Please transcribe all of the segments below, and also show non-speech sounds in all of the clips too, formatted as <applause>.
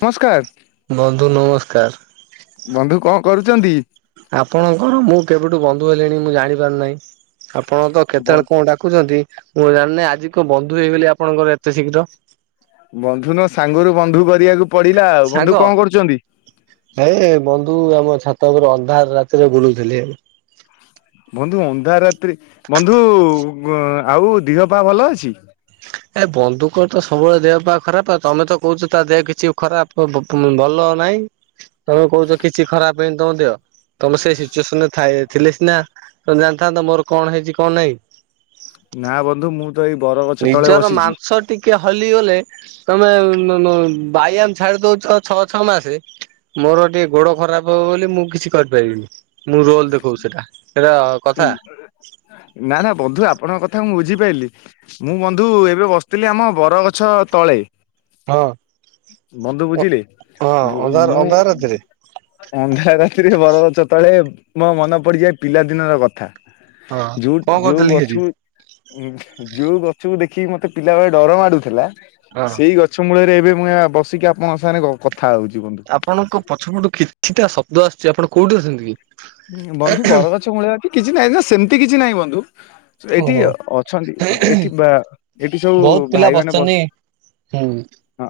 ନମସ୍କାର। ବନ୍ଧୁ ନମସ୍କାର। ବନ୍ଧୁ କଣ କରୁଛନ୍ତି? ଆପଣଙ୍କର ମୁଁ କେବେଠୁ ବନ୍ଧୁ ହେଲିଣି ମୁଁ ଜାଣି ପାରୁନାହିଁ। ଆପଣ ତ କେତେବେଳେ କଣ ଡାକୁଛନ୍ତି ମୁଁ ଜାଣି ନାହିଁ ଆଜି କଣ ବନ୍ଧୁ ହେଇଗଲି ଆପଣଙ୍କର ଏତେ ଶୀଘ୍ର? ବନ୍ଧୁ ନୁହଁ ସାଙ୍ଗରୁ ବନ୍ଧୁ କରିବାକୁ ପଡିଲା ଆଉ ସାଙ୍ଗ ବନ୍ଧୁ କଣ କରୁଛନ୍ତି? ଏ ବନ୍ଧୁ ଆମ ଛାତଉପରେ ଅନ୍ଧାର ରାତିରେ ବୁଲୁଥିଲି। ବନ୍ଧୁ ଅନ୍ଧାରାତ୍ରି ବନ୍ଧୁ ଆଉ ଦିହ ପା ଭଲ ଅଛି? ଏ ବନ୍ଧୁଙ୍କର ତ ସବୁବେଳେ ଦେହ ପା ଖରାପ ଆ ତମେ ତ କହୁଛ ତା ଦେହ କିଛି ଖରାପ ପ ପ ପମ ଭଲ ନାଇଁ ତମେ କହୁଛ କିଛି ଖରାପ ହେହିନି ତମ ଦେହ। ତମେ ସେଇ ସିଚୁଏସନ ଥାଏ ଥିଲେ ସିନା ତମେ ଜାଣିଥାନ୍ତ ମୋର କଣ ହେଇଛି କଣ ନାହିଁ। ନା ବନ୍ଧୁ ମୁଁ ତ ଏଇ ବର ଗଛ ତଳେ ନିଜର ବସିଛି। ମାଂସ ଟିକେ ହଲିଗଲେ ତମେ ବାଇଆମ ଛାଡି ଦଉଛ ଛଅ ଛଅ ମାସେ। ମୋର ଟିକେ ଗୋଡ ଖରାପ ହବ ବୋଲି ମୁଁ କିଛି କରିପାରିବିନି। ମୁଁ ରୋଲ ଦେଖଉଛି ସେଟା ସେଟା କଥା। ନା ନା ବନ୍ଧୁ ଆପଣଙ୍କ କଥା ମୁଁ ବୁଝିପାରିଲିି। ମୁଁ ବନ୍ଧୁ ଏବେ ବସିଥିଲି ଆମ ବରଗଛ ତଳେ। ହଁ ବନ୍ଧୁ ବୁଝିଲି ହଁ ଅନ୍ଧାର ମୁଁ। ଅନ୍ଧାର ରାତିରେ। ଅନ୍ଧାରରାତିରେ ବର ଗଛ ତଳେ ମୋ ମନେ ପଡିଯାଏ ପିଲାଦିନ ର କଥା। ହଁ ଜୁଟ କଣ ଯୋଉ କରୁଥିଲି ସେଠି ଗଛୁ ଯୋଉ ଗଛକୁ ଦେଖିକି ମତେ ପିଲାବେଳେ ଡର ମାଡୁଥିଲା ହଁ। ସେଇ ଗ ଛ ମୂଳରେ ଏବେ ମୁଁ ଏହା ବସିକି ଆପଣଙ୍କ ସାଙ୍ଗରେ କ କଥା ହଉଛି ବନ୍ଧୁ। ଆପଣଙ୍କ ପଛପଟୁ କିଛିଟା ଶବ୍ଦ ଆସୁଛି ଆପଣ କୋଉଠି ଅଛନ୍ତି କି? ବନ୍ଧୁ ବରଗଛ ମୂଳେ ଅଛି କିଛି ନାହିଁ ତ ସେମିତି କିଛି ନାହିଁ ବନ୍ଧୁ। ଏଠି ଓହୋ। ଅଛନ୍ତି ଏଠି ବା ଏଠି ସବୁ ବହୁତ ପିଲା ଭାଇ ମାନେ ବସିଛନ୍ତି ବସ ହୁଁ। ହଁ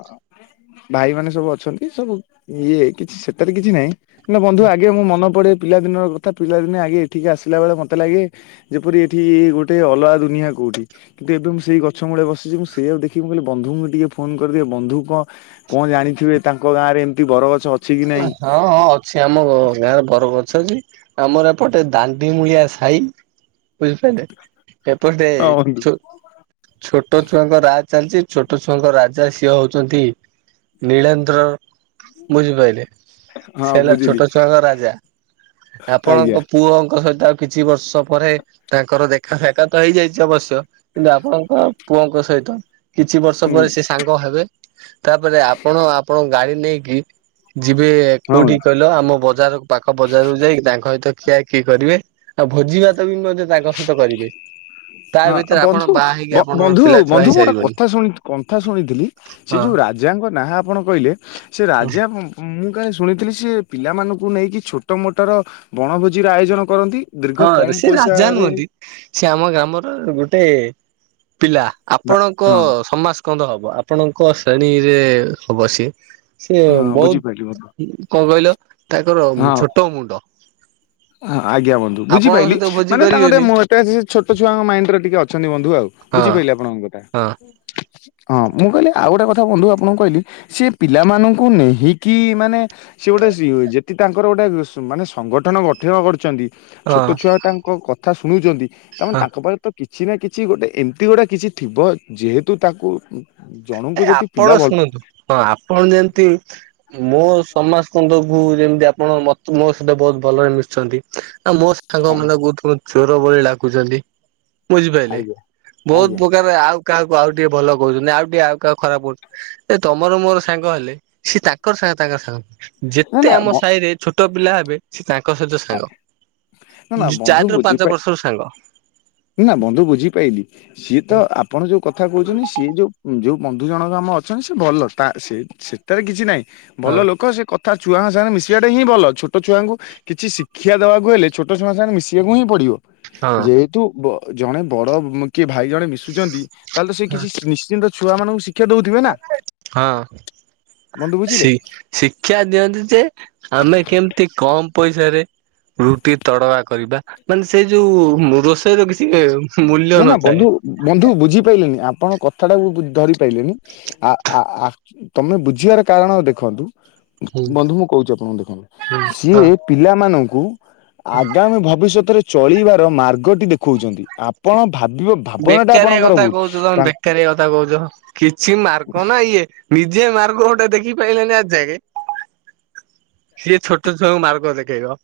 ଭାଇ ମାନେ ସବୁ ଅଛନ୍ତି ସବୁ ଇଏ କିଛି ସେଥିରେ କିଛି ନାହିଁ। ନା ବନ୍ଧୁ ଆଗେ ମୁଁ ମନ ପଡେ ପିଲାଦିନର କଥା। ପିଲାଦିନେ ଆଗେ ଏଠିକି ଆସିଲା ବେଳେ ମତେ ଲାଗେ ଯେପରି ଏଠି ଗୋଟେ ଅଲଗା ଦୁନିଆ କୋଉଠି। କିନ୍ତୁ ଏବେ ମୁଁ ସେଇ ଗଛ ମୂଳେ ବସିଛି। ମୁଁ ସେଇଆକୁ ଦେଖିକି ମୁଁ କହିଲି ବନ୍ଧୁଙ୍କୁ ଟିକେ ଫୋନ କରିଦିଏ ବନ୍ଧୁ କଣ କଣ ଜାଣିଥିବେ ତାଙ୍କ ଗାଁରେ ଏମିତି ବରଗ ହଁ ହଁ। ସେ ଆମ ଗାଁର ବରଗଛ ଯେ ଆମର ଏପଟେ ଦାଣ୍ଡି ମୂଳିଆ ସାହି ବୁଝି ପାରିଲେ ଏପଟେ ହଁ ବନ୍ଧୁ। ଛୋ ଛୋଟ ଛୁଆଙ୍କ ରାଜ ଚାଲିଛି ଛୋଟ ଛୁଆଙ୍କ ରାଜା ସିଏ ହଉଛନ୍ତି ନୀଳେନ୍ଦ୍ର। <unintelligible> ବୁଝିପାରିଲେ ହଁ ସେ ହେଲା ବୁଝିଲି ଛୋଟ ଛୁଆଙ୍କ ରାଜା। ଆଜ୍ଞା ଆପଣଙ୍କ ପୁଅଙ୍କ ସହିତ ଆଉ କିଛି ବର୍ଷ ପରେ, ତାଙ୍କର ଦେଖା ସାକ୍ଷାତ ହେଇଯାଇଛି ଅବଶ୍ୟ। କିନ୍ତୁ ଆପଣଙ୍କ ପୁଅଙ୍କ ସହିତ। କିଛି ବର୍ଷ ହୁଁ ପରେ ସେ ସାଙ୍ଗ ହେବେ। ତାପରେ ଆପଣ ଆପଣଙ୍କ ଗାଡି ନେଇକି ଯିବେ ହଁ କୋଉଠି ହଁ କହିଲ, ଆମ ବଜାର ପାଖ ବଜାରକୁ ଯାଇକି ତାଙ୍କ ସହିତ ଖୀଆ ଖୀଇ କରିବେ। ଆଉ ଭୋଜି ଭାତ ବି ମଧ୍ୟ ତାଙ୍କ ସହିତ କରିବେ। ତା ହଁ ଭିତରେ ଆପଣ ବନ୍ଧୁ ବାହା ହେଇକି ଆପଣଙ୍କର ବନ୍ଧୁ ପିଲା ଛୁଆ ବନ୍ଧୁ ମୁଁ ଗୋଟେ ହେଇସାରିବଣି କଥା ଶୁଣି କନ୍ଥା ଶୁଣିଥିଲି। ସେ ହଁ। ଯୋଉ ରାଜାଙ୍କ ନାଁ ଆପଣ କହିଲେ ସେ ରାଜା ମୁଁ କାହିଁ ଶୁଣିଥିଲି ସେ ପିଲାମାନଙ୍କୁ ନେଇକି ଛୋଟ ମୋଟର ବଣଭୋଜିର ଆୟୋଜନ କରନ୍ତି। ଦୀର୍ଘ ହଁ କମ ସେ ରାଜା ପଇସାରେ ନୁହନ୍ତି। ସେ ଆମ ଗ୍ରାମର ଗୋଟେ ପିଲା। ବା ଆପଣଙ୍କ ହଁ ସମାଜ କନ୍ଦ ହବ ଆପଣଙ୍କ ଶ୍ରେଣୀରେ ହବ ସିଏ। ସେ ହଁ ବୁଝିପାରିଲି ବହୁତ ବନ୍ଧୁ କଣ କହିଲ ତାଙ୍କର ଛୋଟ ମୁଣ୍ଡ। ହଁ ଆଜ୍ଞା ବନ୍ଧୁ ଆପଣଙ୍କ ବୁଝିପାଇଲି ସହିତ ଭୋଜି ମାନେ ତାଙ୍କେ କରିବେନି ଟିକେ ଛୋଟ ଛୁଆଙ୍କ ମାଇଣ୍ଡ ରେ ଟିକେ ଅଛନ୍ତି ବନ୍ଧୁ ଆଉ। ହଁ ବୁଝିପାଇଲେ ଆପଣଙ୍କ କଥା। ହଁ। ହଁ ମୁଁ କହିଲି ଆଉ ଗୋଟେ କଥା ବନ୍ଧୁ ଆପଣଙ୍କୁ କହିଲି ସେ ପିଲାମାନଙ୍କୁ ନେହିକି ମାନେ ସିଏ ଗୋଟେ ସିଓଜ ଯଦି ତାଙ୍କର ଗୋଟେ ମାନେ ସଂଗଠନ ଗ ଥିଓ କରିଛନ୍ତି ଛୋଟ ହଁ ଛୁଆ ତାଙ୍କ କଥା ଶୁଣୁଛନ୍ତି। ତାମାନେ ହଁ ତାଙ୍କ ପାଇଁ ତ କିଛି ନା କିଛି ଗୋଟେ ଏମିତି ଗୁଟା କିଛି ଥିବ ଯେହେତୁ ତାକୁ ଏ ଜଣଙ୍କୁ ଯଦି ଆପଣ ପିଲା ଭଲ ଶୁଣନ୍ତୁ ହଁ ଆପଣ ଯେମିତି ମୋ ସମାସକନ୍ଦକୁ ଯେମିତି ଆପଣ ମ ମୋ ସହିତ ବହୁତ ଭଲରେ ମିଶୁଛନ୍ତି। ନା ମୋ ସାଙ୍ଗ ଆଜ୍ଞା ମାନେ ଗୌତମ ଚୋର ବୋଲି ଡାକୁଛନ୍ତି। ବୁଝିପାଇଲେ ଆଜ୍ଞା ବହୁତ ଆଜ୍ଞା ପ୍ରକାର ଆଉ କାହାକୁ ଆଉ ଟିକେ ଭଲ କହୁଛନ୍ତି ଆଉ ଟିକେ ଆଉ କାହାକୁ ଖରାପ କହୁଛନ୍ତି ଏ ତମର ମୋର ସାଙ୍ଗ ହେଲେ ସିଏ ତାଙ୍କର ତାଙ୍କ ସାଙ୍ଗ। ନା ଯେତେ ନା ଆମ ବ ସାହିରେ ଛୋଟ ପିଲା ହେବେ। ସେ ତାଙ୍କ ସହିତ ସାଙ୍ଗ ନା ନା ବନ୍ଧୁ ଚାରି ରୁ ବୁଝିପାର ପାଞ୍ଚ ବର୍ଷରୁ ସାଙ୍ଗ। ନା ବନ୍ଧୁ ବୁଝିପାଇଲି। ସିଏ ତ ଆପଣ ଯୋଉ କଥା କହୁଛନ୍ତି ସିଏ ଯୋଉ ଯୋଉ ବନ୍ଧୁ ଜଣକ ଆମ ଅଛନ୍ତି ସେ ଭଲ ତା ସେ। ସେଟାରେ କିଛି ନାହିଁ ଭଲ ହଁ ଲୋକ ସେ କଥା ଛୁଆଙ୍କ ସାଙ୍ଗେ ମିଶିବାଟା ହିଁ ଭଲ। ଛୋଟ ଛୁଆଙ୍କୁ କିଛି ଶିକ୍ଷା ଦବାକୁ ହେଲେ ଛୋଟ ଛୁଆ ଙ୍କ ସହ ମିଶିବାକୁ ହିଁ ପଡିବ। ହଁ ଯେହେତୁ ବ ଜଣେ ବର କିଏ ଭାଇ ଜଣେ ମିଶୁଛନ୍ତି ତାହେଲେ ସେ କିଛି ନିଶ୍ଚିନ୍ତ ଛୁଆ ମାନଙ୍କୁ ଶି ଶିକ୍ଷା ଦଉଥିବେ ନା ହଁ ବନ୍ଧୁ ବୁଝିଲେ। ସି ଶିକ୍ଷା ଦିଅନ୍ତି ଯେ ଆମେ କେମିତି କମ ପଇସାରେ ରୁଟି ତଡକା କରିବା ମାନେ ସେ ଯୋଉ ରୋଷେଇର କିଛି ମୂଲ୍ୟ ନା ନା ନଥାଏ। ବନ୍ଧୁ ବନ୍ଧୁ ବୁଝିପାଇଲେନି ଆପଣ କଥାଟାକୁ ଧରି ପାଇଲେନି। ଆ ଆ ତମେ ବୁଝିବାର କାରଣ ଦେଖନ୍ତୁ। ହୁଁ ବନ୍ଧୁ ମୁଁ କହୁଛି ଆପଣଙ୍କୁ ହୁଁ ଦେଖନ୍ତୁ ହଁ। ସିଏ ପିଲାମାନଙ୍କୁ ଆଗାମୀ ଭବିଷ୍ୟତରେ ଚଳିବାର ମାର୍ଗଟି ଦେଖଉଛନ୍ତି। ଆପଣ ଭାବିବାକୁ ବେକାରିଆ କଥା କହୁଛ ତମେ ବେକାରିଆ କଥା କହୁଛ କିଛି ମାର୍ଗ ନା ଇଏ। ନିଜେ ମାର୍ଗ ଗୋଟେ ଦେଖି ପାଇଲେନି ଆଜି ଯାକେ। ସିଏ ଛୋଟ ଛୁଆଙ୍କୁ ମାର୍ଗ ଦେଖେଇବ।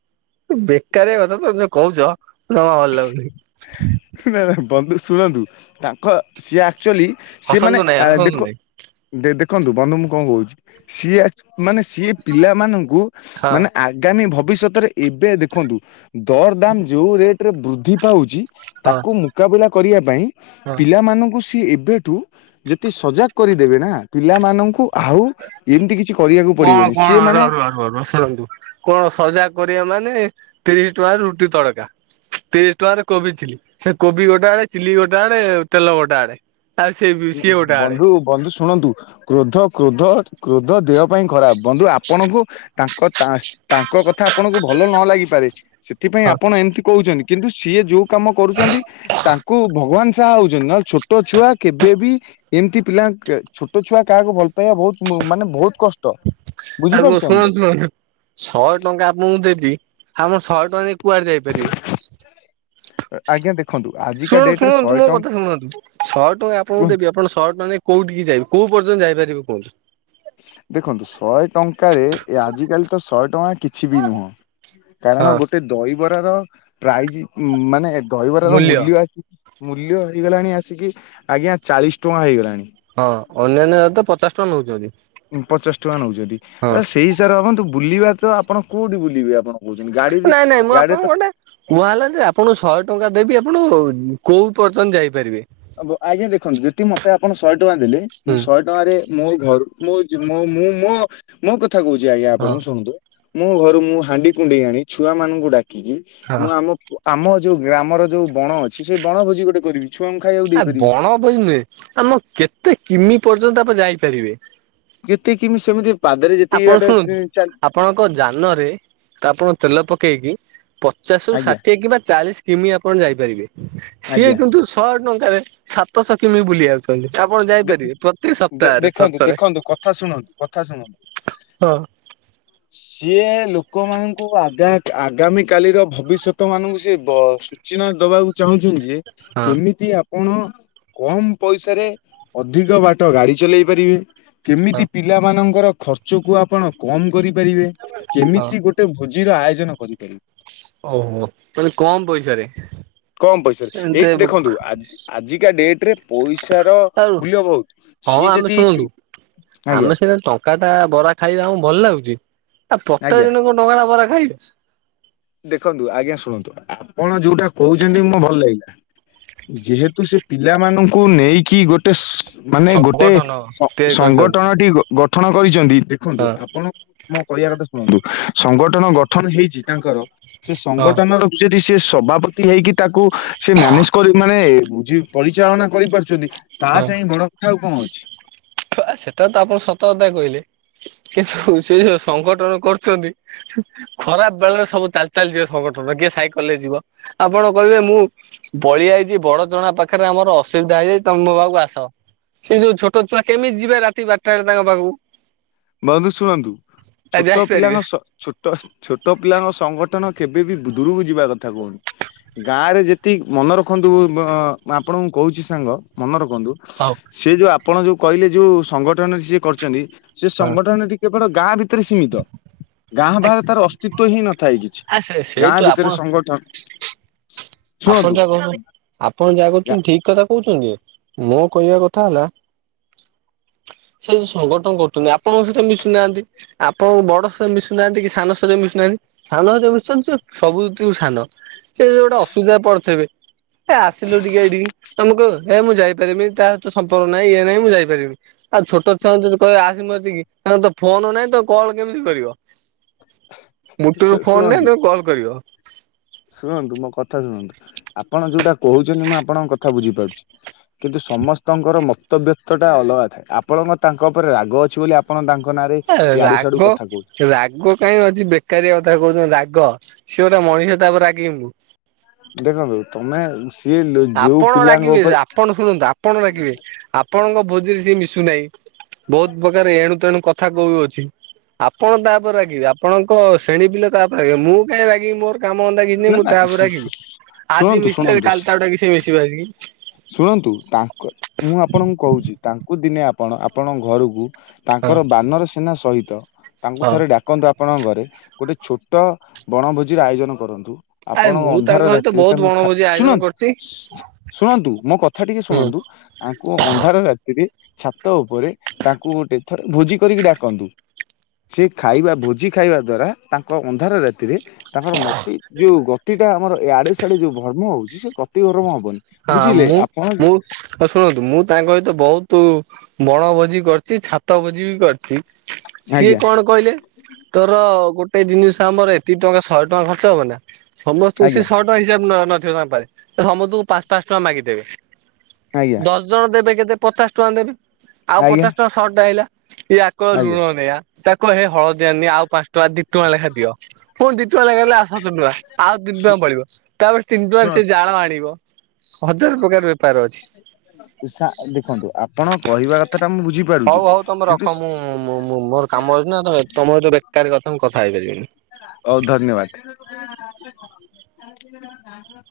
ବେକାରିଆ କଥା ତମେ ଯୋଉ କହୁଛ ଜମା ଭଲ ଲାଗୁନି। ନା ନା ବନ୍ଧୁ ଶୁଣନ୍ତୁ ତାଙ୍କ ସିଏ ଆକ୍ଚୁଆଲି ସିଏ ହସନ୍ତୁ ମାନେ ନାଇଁ ହସନ୍ତୁ ଦେଖ। ନାଇଁ ଦେ ଦେ ଦେଖନ୍ତୁ ବନ୍ଧୁ ମୁଁ କଣ କହୁଛି ସିଏ ମାନେ ସିଏ ପିଲାମାନଙ୍କୁ ହଁ ମାନେ ଆଗାମୀ ଭବିଷ୍ୟତରେ ଏବେ ଦେଖନ୍ତୁ। ଦର ଦାମ ଯେଉଁ ରେଟରେ ବୃଦ୍ଧି ପାଉଛି ହଁ ତାକୁ ମୁକାବିଲା କରିବା ପାଇଁ। ହଁ ପିଲାମାନଙ୍କୁ ସିଏ ଏବେଠୁ ଯେତେ ସଜାକ କରିଦେବେ ନା ପିଲାମାନଙ୍କୁ ଆଉ ଏମିତି କିଛି କରିବାକୁ ପଡିବନି ସିଏ ମାନେ। ହଁ ରସାଲନ୍ତୁ। କଣ ସଜାଗ କରିବା ମାନେ ତିରିଶି ଟଙ୍କାରେ ରୁଟି ତଡକା। ତିରିଶି ଟଙ୍କାରେ କୋବି ଚିଲି ସେ କୋବି ଗୋଟେ ଆଡେ ଚିଲି ଗୋଟେ ଆଣେ ତେଲ ଗୋଟେ ଆଡେ। ଆଉ ସେ ବି। ବନ୍ଧୁ ବନ୍ଧୁ ଶୁଣନ୍ତୁ କ୍ରୋଧ କ୍ରୋଧ। କ୍ରୋଧ ଦେହ ପାଇଁ ଖରାପ ବନ୍ଧୁ ଆପଣଙ୍କୁ। ତାଙ୍କ ତାସ ତାଙ୍କ କଥା ଆପଣଙ୍କୁ ଭଲ ନ ଲାଗିପାରେ ସେଥିପାଇଁ ହଁ ଆପଣ ଏମିତି କହୁଛନ୍ତି। କିନ୍ତୁ ସିଏ ଯୋଉ କାମ କରୁଛନ୍ତି ତାଙ୍କୁ ଭଗବାନ ଶାହା ହଉଛନ୍ତି ନହେଲେ ଛୋଟ ଛୁଆ କେବେବି ଏମିତି ପିଲା ଛୋଟ ଛୁଆ କାହାକୁ ଭଲ ପାଇବା ବହୁତ ମାନେ ବହୁତ କଷ୍ଟ। ଆଗୋ ବୁଝିପାରୁଛନ୍ତି ତ ଶୁଣନ୍ତୁ ଶୁଣନ୍ତୁ। ଶହେ ଟଙ୍କା ଆପଣଙ୍କୁ ଦେବି ଆପଣ ଶହେ ଟଙ୍କା ନେଇ କୁଆଡେ ଯାଇପାରିବେ। ଆଜ୍ଞା ଦେଖନ୍ତୁ ଆଜିକା ଶୁଣନ୍ତୁ ଡେଟ ରେ ଶୁଣନ୍ତୁ ଶହେ ମୋ ଟଙ୍କା କଥା ଶୁଣନ୍ତୁ ଶହେ ଟଙ୍କା ଆପଣଙ୍କୁ ଦେବି ଆପଣ ଶହ ଟଙ୍କା ନେଇ କୋଉଠିକି ଯାଇ କୋଉ ପର୍ଯ୍ୟନ୍ତ ଯାଇପାରିବେ କୁହନ୍ତୁ। ଦେଖନ୍ତୁ ଶହେ ଟଙ୍କାରେ ଏ ଆଜିକାଲି ତ ଶହେ ଟଙ୍କା କିଛି କିଛି ବି ନୁହଁ କାରଣ ହଁ ଗୋଟେ ଦହିବରାର ପ୍ରାଇଜ ମାନେ ଦହିବରାର ମୂଲ୍ୟ ଆସି ମୂଲ୍ୟ ହେଇଗଲାଣି ଆସିକି ଆଜ୍ଞା ଚାଳିଶ ଟଙ୍କା ହେଇଗଲାଣି। ହଁ ଅନ୍ୟାନ୍ୟ ତ ପଚାଶ ଟଙ୍କା ନେଉଛନ୍ତି। ପଚାଶ ଟଙ୍କା ନେଉଛନ୍ତି ତା ସେଇ ହିସାବରେ ଭାବନ୍ତୁ ବୁଲିବା ତ ଆପଣ କୋଉଠି ବୁଲିବେ ଆପଣ କହୁଛନ୍ତି ଗାଡି ବି ଗାଡିରେ ତ କୁହା ହେଲା ଯେ ଆପଣଙ୍କୁ ଶହେ ଟଙ୍କା ଦେବି ଆପଣ କୋଉ ପର୍ଯ୍ୟନ୍ତ ଯାଇପାରିବେ। ହ ଆଜ୍ଞା ଦେଖନ୍ତୁ ଯଦି ମତେ ଆପଣ ଶହେ ଟଙ୍କା ଦେଲେ ମୁଁ ହୁଁ ଶହେ ଟଙ୍କା ମୋ ଘ ମୁଁ ମୋ ମୋ କଥା କହୁଛି ଆଜ୍ଞା ହଁ ଆପଣଙ୍କୁ ଶୁଣନ୍ତୁ। ମୁ ମୋ ଘରୁ ମୁଁ ହାଣ୍ଡି କୁଣ୍ଡେଇ ଆଣି ଛୁଆ ମାନଙ୍କୁ ଡାକିକି ହଁ ମୁଁ ଆମ ଆମ ଯୋଉ ଗ୍ରାମର ଯୋଉ ବଣ ଅଛି ସେଇ ବଣ ଭୋଜି ଗୋଟେ କରିବି ଛୁଆଙ୍କୁ ଖାଇବାକୁ ଆ ଦେଇପାରିବି। ବଣ ବୋଝି ନୁହେଁ ଆମ କେତେ କିମି ପର୍ଯ୍ୟନ୍ତ ଆପ ଯାଇପାରିବେ? କେତେକମି ସେମିତି ଆପଣ ଶୁଣନ୍ତୁ ଏତିକିବାଟ। ଆପଣଙ୍କ ଯାନରେ ତା ଆପଣ ତେଲ ପକେଇକି ପଚାଶ ରୁ ଆଜ୍ଞା ଷାଠିଏ କିମ୍ବା ଚାଳିଶ କିମି ଆପଣ ଯାଇପାରିବେ ସିଏ ଆଜ୍ଞା। କିନ୍ତୁ ଶହେ ଟଙ୍କାରେ ସାତଶହ କିମି ବୁଲିବାକୁ ଆପଣ ଦେ ଯାଇପାରିବେ ପ୍ରତି ଦେ ସପ୍ତାହରେ ଦେଖନ୍ତୁ ଥରେ ଥରେ ଦେଖନ୍ତୁ କଥା ଶୁଣନ୍ତୁ? କଥା ଶୁଣ? ହଁ ସିଏ ଲୋକମାନଙ୍କୁ ଆଗ ଆଗାମୀ କାଲିର ଭବିଷ୍ୟତ ମାନଙ୍କୁ ସିଏ ସୂଚନା ଦବାକୁ ଚାହୁଁଛନ୍ତି ଯେ ହଁ କେମିତି ଆପଣ କମ ପଇସାରେ ଅଧିକ ବାଟ ଗାଡି ଚଲେଇ ପାରିବେ ହଁ କେମିତି ପିଲାମାନଙ୍କର ଖର୍ଚ୍ଚକୁ ଆପଣ କମ କରିପାରିବେ ହଁ। କେମିତି ଗୋଟେ ଭୋଜିର ଆୟୋଜନ କରିପାରିବେ। ଓହୋ ତାହଲେ କମ ପଇସାରେ। କମ ପଇସାରେ ଏମତି ଏଇଠି ଦେଖନ୍ତୁ ଆଜି ଆଜିକା ଡେଟ ରେ ପଇସା ତାର ଆଉ ମୂଲ୍ୟ ବହୁତ ହଁ ସିଏ ଆମେ ଯଦି ଶୁଣନ୍ତୁ ଆଜ୍ଞା ଆମେ ସିନା ଟଙ୍କା ଟା ବରା ଖାଇବା ଆମ ଭଲ ଲାଗୁଛି ଆ ପ୍ରତ୍ୟେକ ଆଜ୍ଞା ଦିନ କଣ ଟଙ୍କା ଟା ବରା ଖାଇବି। ଦେଖନ୍ତୁ ଆଜ୍ଞା ଶୁଣନ୍ତୁ ଆପଣ ଯୋଉଟା କହୁଛନ୍ତି ମୋ ଭଲ ଲାଗି। ଯେହେତୁ ସେ ପିଲାମାନଙ୍କୁ ନେଇକି ଗୋ ଗୋଟେ ମାନେ ଗୋଟେ ସଂଗଠନ ତିଆରି କରିଛନ୍ତି ସଂଗଠନଟି ଗଠନ କରିଚନ୍ତି। ଦେଖନ୍ତୁ ହଁ ଆପଣ ମୋ କହିବା କଥା ଶୁଣନ୍ତୁ ସଂଗଠନ ଗଠନ ହେଇଛି ତାଙ୍କର। ସେ ହଁ ସଂଗଠନ ର ସେଠି ସେ ସଭାପତି ହେଇକି ତାକୁ ସେ ମ୍ୟାନେଜ କରି ମାନେ ପରିଚାଳନା କରିପାରୁଛନ୍ତି ତା ଚାହିଁ ବଡ କଥା ଆଉ କଣ ଅଛି। ସେଟା ତ ଆପଣ ସତକତା କହିଲେ କିନ୍ତୁ ସେ ଯୋଉ ସଂଗଠନ କରୁଛନ୍ତି। ଖରାପ ବେଳରେ ସବୁ ଚାଲି ଚାଲିଯିବ ସଂଗଠନ କିଏ ସାଇକେଲରେ ଯିବ ଆପଣ କହିବେ ମୁଁ ବଳିଆଇଛି ବଡ ଚଣା ପାଖରେ ଆମର ଅସୁବିଧା ହେଇଯାଇଛି ତମ ମୋ ପାକୁ ଆସ ସେ ଯୋଉ ଛୋଟ ଛୁଆ କେମିତି ଯିବେ ରାତି ବାରଟା ବେଳେ ତାଙ୍କ ପାଖକୁ। ବନ୍ଧୁ ଶୁଣନ୍ତୁ ଆ ଛୋଟ ଯାଇପାରିବେ। ପିଲାଙ୍କ ଛୋଟ ଛୋଟ ପିଲାଙ୍କ ସଂଗଠନ କେବେ ବି ଦୂରକୁ ଯିବା କଥା କହୁନି ଗାଁ ରେ ଯେତେ ଏତି ମନେ ରଖନ୍ତୁ ଆପଣଙ୍କୁ କହୁଛି ସାଙ୍ଗ ମନେ ରଖନ୍ତୁ। ହଉ। ସେ ଯୋଉ ଆପଣ ଯୋଉ କହିଲେ ଯୋଉ ସଂଗଠନ ସିଏ କରିଛନ୍ତି ସେ ହଁ ସଂଗଠନଟି କେବଳ ଗାଁ ଭିତରେ ସୀମିତ ଗାଁ ବାହାରେ ତାର ଅ ଅସ୍ତିତ୍ଵ ହିଁ ନଥାଏ କିଛି ଆ ସେ ସେଇଠୁ ଗାଁ ଆପଣ ଭିତରେ ସଂଗଠନ ଆପଣ ଶୁଣନ୍ତୁ ଯାହା କହୁ ଆପଣ ଯାହା କରୁଛନ୍ତି ଠିକ କଥା କହୁଛନ୍ତି ମୋ କହିବା କଥା ହେଲା ସେ ଯୋଉ ସଂଗଠନ କରୁଛନ୍ତି ଆପଣଙ୍କ ସହିତ ମିଶୁନାହାନ୍ତି। ଆପଣ ବଡ ସ ମିଶୁନାହାନ୍ତି କି ସାନ ଶତ ମିଶୁନାହାନ୍ତି ସାନ ଶତ ମିଶୁଛନ୍ତି ସବୁୁଠୁ ସାନ। ସେ ଯ ଗୋଟେ ଅସୁବିଧା ପଡଥିବେ। ଏ ଆସିଲୁ ଟିକେ ଏଇଠିକି ତମକୁ ହେ ମୁଁ ଯାଇପାରି ମିନି ତା ତ ସମ୍ପର୍କ ନାହିଁ ଇଏ ନାହିଁ ମୁଁ ଯାଇପାରିବିନି ଆଉ ଛୋଟ ଛୁଆ ଙ୍କୁ ଯଦି କହିବା ଆସ ମୋକତିକି ତାଙ୍କ ଫୋନ ନାଇଁ ତ କଲ କେମିତି କରିବ। ମୁଟୁରୁ ଫୋନ ଶୁଣନ୍ତୁ ନାହିଁ ତାକୁ କଲ୍ କରିବ। ଶୁଣନ୍ତୁ ମୋ କଥା ଶୁଣନ୍ତୁ ଆପଣ ଯୋଉଟା କହୁଛନ୍ତି ମୁଁ ଆପଣଙ୍କ କଥା ବୁଝିପାରୁଛି। କିନ୍ତୁ ସମସ୍ତଙ୍କର ମତବ୍ୟତ ଟା ଅଲଗା ଥାଏ ଆପଣଙ୍କ ତାଙ୍କ ଉପରେ ରାଗ ଅଛି ବୋଲି ଆପ୍ ଆପଣ ତାଙ୍କ ନାଁରେ ଇୟାଡୁ ସିଆଡୁ କଥା କହୁଛ କୁ କାହିଁ ଅଛି ବେକାରିଆ କଥା କହୁଛନ୍ତି ରାଗ ସିଏ ଗୋଟେ ମଣିଷ ତାପରେ ରାଗିବି ମୁଁ। ଦେଖନ୍ତୁ ତମେ ଆଉସେ ଆପଣ ରାଗିବେ ସେ ଆପଣ ଶୁଣନ୍ତୁ ଆପଣ ରାଗିବେ ଆପ୍ ଆପଣଙ୍କ ଭୋଜିରେ ସିଏ ମିଶୁ ନେଇଁବହୁତ ପ୍ରକାର ଏଣୁ ତେଣୁ କଥା କହୁଅଛି। ଆପଣ ତାଉପରେ ରାଗିବେ ଆପଣଙ୍କ ଶ୍ରେଣୀ ପିଲା ତାଉପରେ ରାଗିବେ ମୁଁ କାଇଁ କି ରାଗିବି ମୋର କାମ ଧନ୍ଦା କିଛି ନାହିଁ ନା ମୁଁ ନା ତାଉପରେ ରାଗିବି ଆଜି ଶୁଣନ୍ତୁ ମିଶିଲେ ଶୁଣନ୍ତୁ କାଲି ତାକୁ ଡାକିବି ସେ ମିଶିବ ଆସିକି। ଶୁଣନ୍ତୁ ତାଙ୍କ ମୁଁ ଆପଣଙ୍କୁ କହୁଛି ତାଙ୍କୁ ଦିନେ ଆପଣ ଆପଣଙ୍କ ଘରକୁ ହଁ ତାଙ୍କର ବାନର ସେନା ସହିତ ତାଙ୍କୁ ହଁ। ଥରେ ଡାକନ୍ତୁ ଆପ୍ ଆପଣଙ୍କ ଘରେ ଗୋଟେ ଛୋଟ ବଣଭୋଜିର ଆୟୋଜନ କରନ୍ତୁ। ଆରେ ଆପଣଙ୍କ ମୁଁ ତାଙ୍କ ଅନ୍ଧାର ସହିତ ରାତିରେ ବହୁତ ତା ଙ୍କୁ ଖା ବଣଭୋଜି ଆୟୋଜନ ଶୁଣନ୍ତୁ କରିଛି ଶୁ ଣନ୍ତୁ ମୋ କଥା ଟିକେ ହୁଁ ଶୁଣନ୍ତୁ। ତାଙ୍କୁ ଅନ୍ଧାର ରାତିରେ ଛାତ ଉପରେ ତାଙ୍କୁ ଗୋଟେ ଥରେ ଭୋଜି କରିକି ଡାକନ୍ତୁ। ସେ ଖାଇବା ଭୋଜି ଖାଇବା ଦ୍ଵାରା ତାଙ୍କ ଅନ୍ଧାର ରାତିରେ ତାଙ୍କର ମତି ଯୋଉ ଗତି ଟା ଆମର ଆଡେ ସଡେ ଯୋଉ ଭର୍ମ ହଉଛି ସେ ଗତି ଭର୍ମ ହବନି। ବୁଝିଲେ ମୁଁ ଆପଣ ମୁଁ ହଁ ଶୁଣନ୍ତୁ ମୁଁ ତାଙ୍କ ସହିତ ବହୁତ ବଣଭୋଜି କରିଚି ଛାତ ଭୋଜି ବି କରିଚି। ସିଏ ଆଜ୍ଞା କଣ କହିଲେ ତୋର ଗୋଟେ ଜିନିଷ ଆମର ଏତିକ ଟଙ୍କା ଶହେ ଟଙ୍କା ଖର୍ଚ୍ଚ ହବନା। ସମସ୍ତଙ୍କୁ ସେ ଆଜ୍ଞା ଶହ ଟଙ୍କା ହିସାବରେ ନନଥିବ ତାଙ୍କପାଖରେ ସମସ୍ତଙ୍କୁ ପାଞ୍ଚ ପାଞ୍ଚ ଟଙ୍କା ମାଗିଦେବେ। ଆଜ୍ଞା ଦଶ ଜଣ ଦେବେ କେତେ ପଚାଶ ଟଙ୍କା ଦେବେ ଆଉ ଆଜ୍ଞା ପଚାଶ ଟଙ୍କା ସଟ ଟା ଆଇଲା ୟା କହିବେ ଆଜ୍ଞା ଲୁଣ ନେଇଆ ତାକୁ କହିବେ ହେ ହଳଦି ଆଣିନି ଆଉ ପାଞ୍ଚ ଟଙ୍କା ଦି ଟଙ୍କା ଲେଖା ଦିଅ। ପୁଣି ଦିଟଙ୍କା ଲେଖାଏଁ ହେଲେ ଆଠଶ ଟଙ୍କା ଆଉ ତିନି ଶୁ ଟଙ୍କା ବଳିବ ତାପରେ ତିନି ଟଙ୍କାରେ ସେ ଶୁଣନ୍ତୁ ଜାଳ ଆଣିବ। ହଜାର ପ୍ରକାର ବେପାର ଅଛି। ଉ ସା ଦେଖନ୍ତୁ ଆପଣ କହିବା କଥା ଟା ମୁଁ ବଝିପାର ହଉ ହଉ ତମେ ରଖ ମୁଁ ମୁଁ ମୁଁ ମୁଁ ମୋର କାମ ଅଛି ନା ତମେ ଏତେ ତମ ସହ ବେକାରୀ କଥା ମୁଁ କଥା ହେଇପାରିବିନି। ହଉ ଧନ୍ୟବାଦ।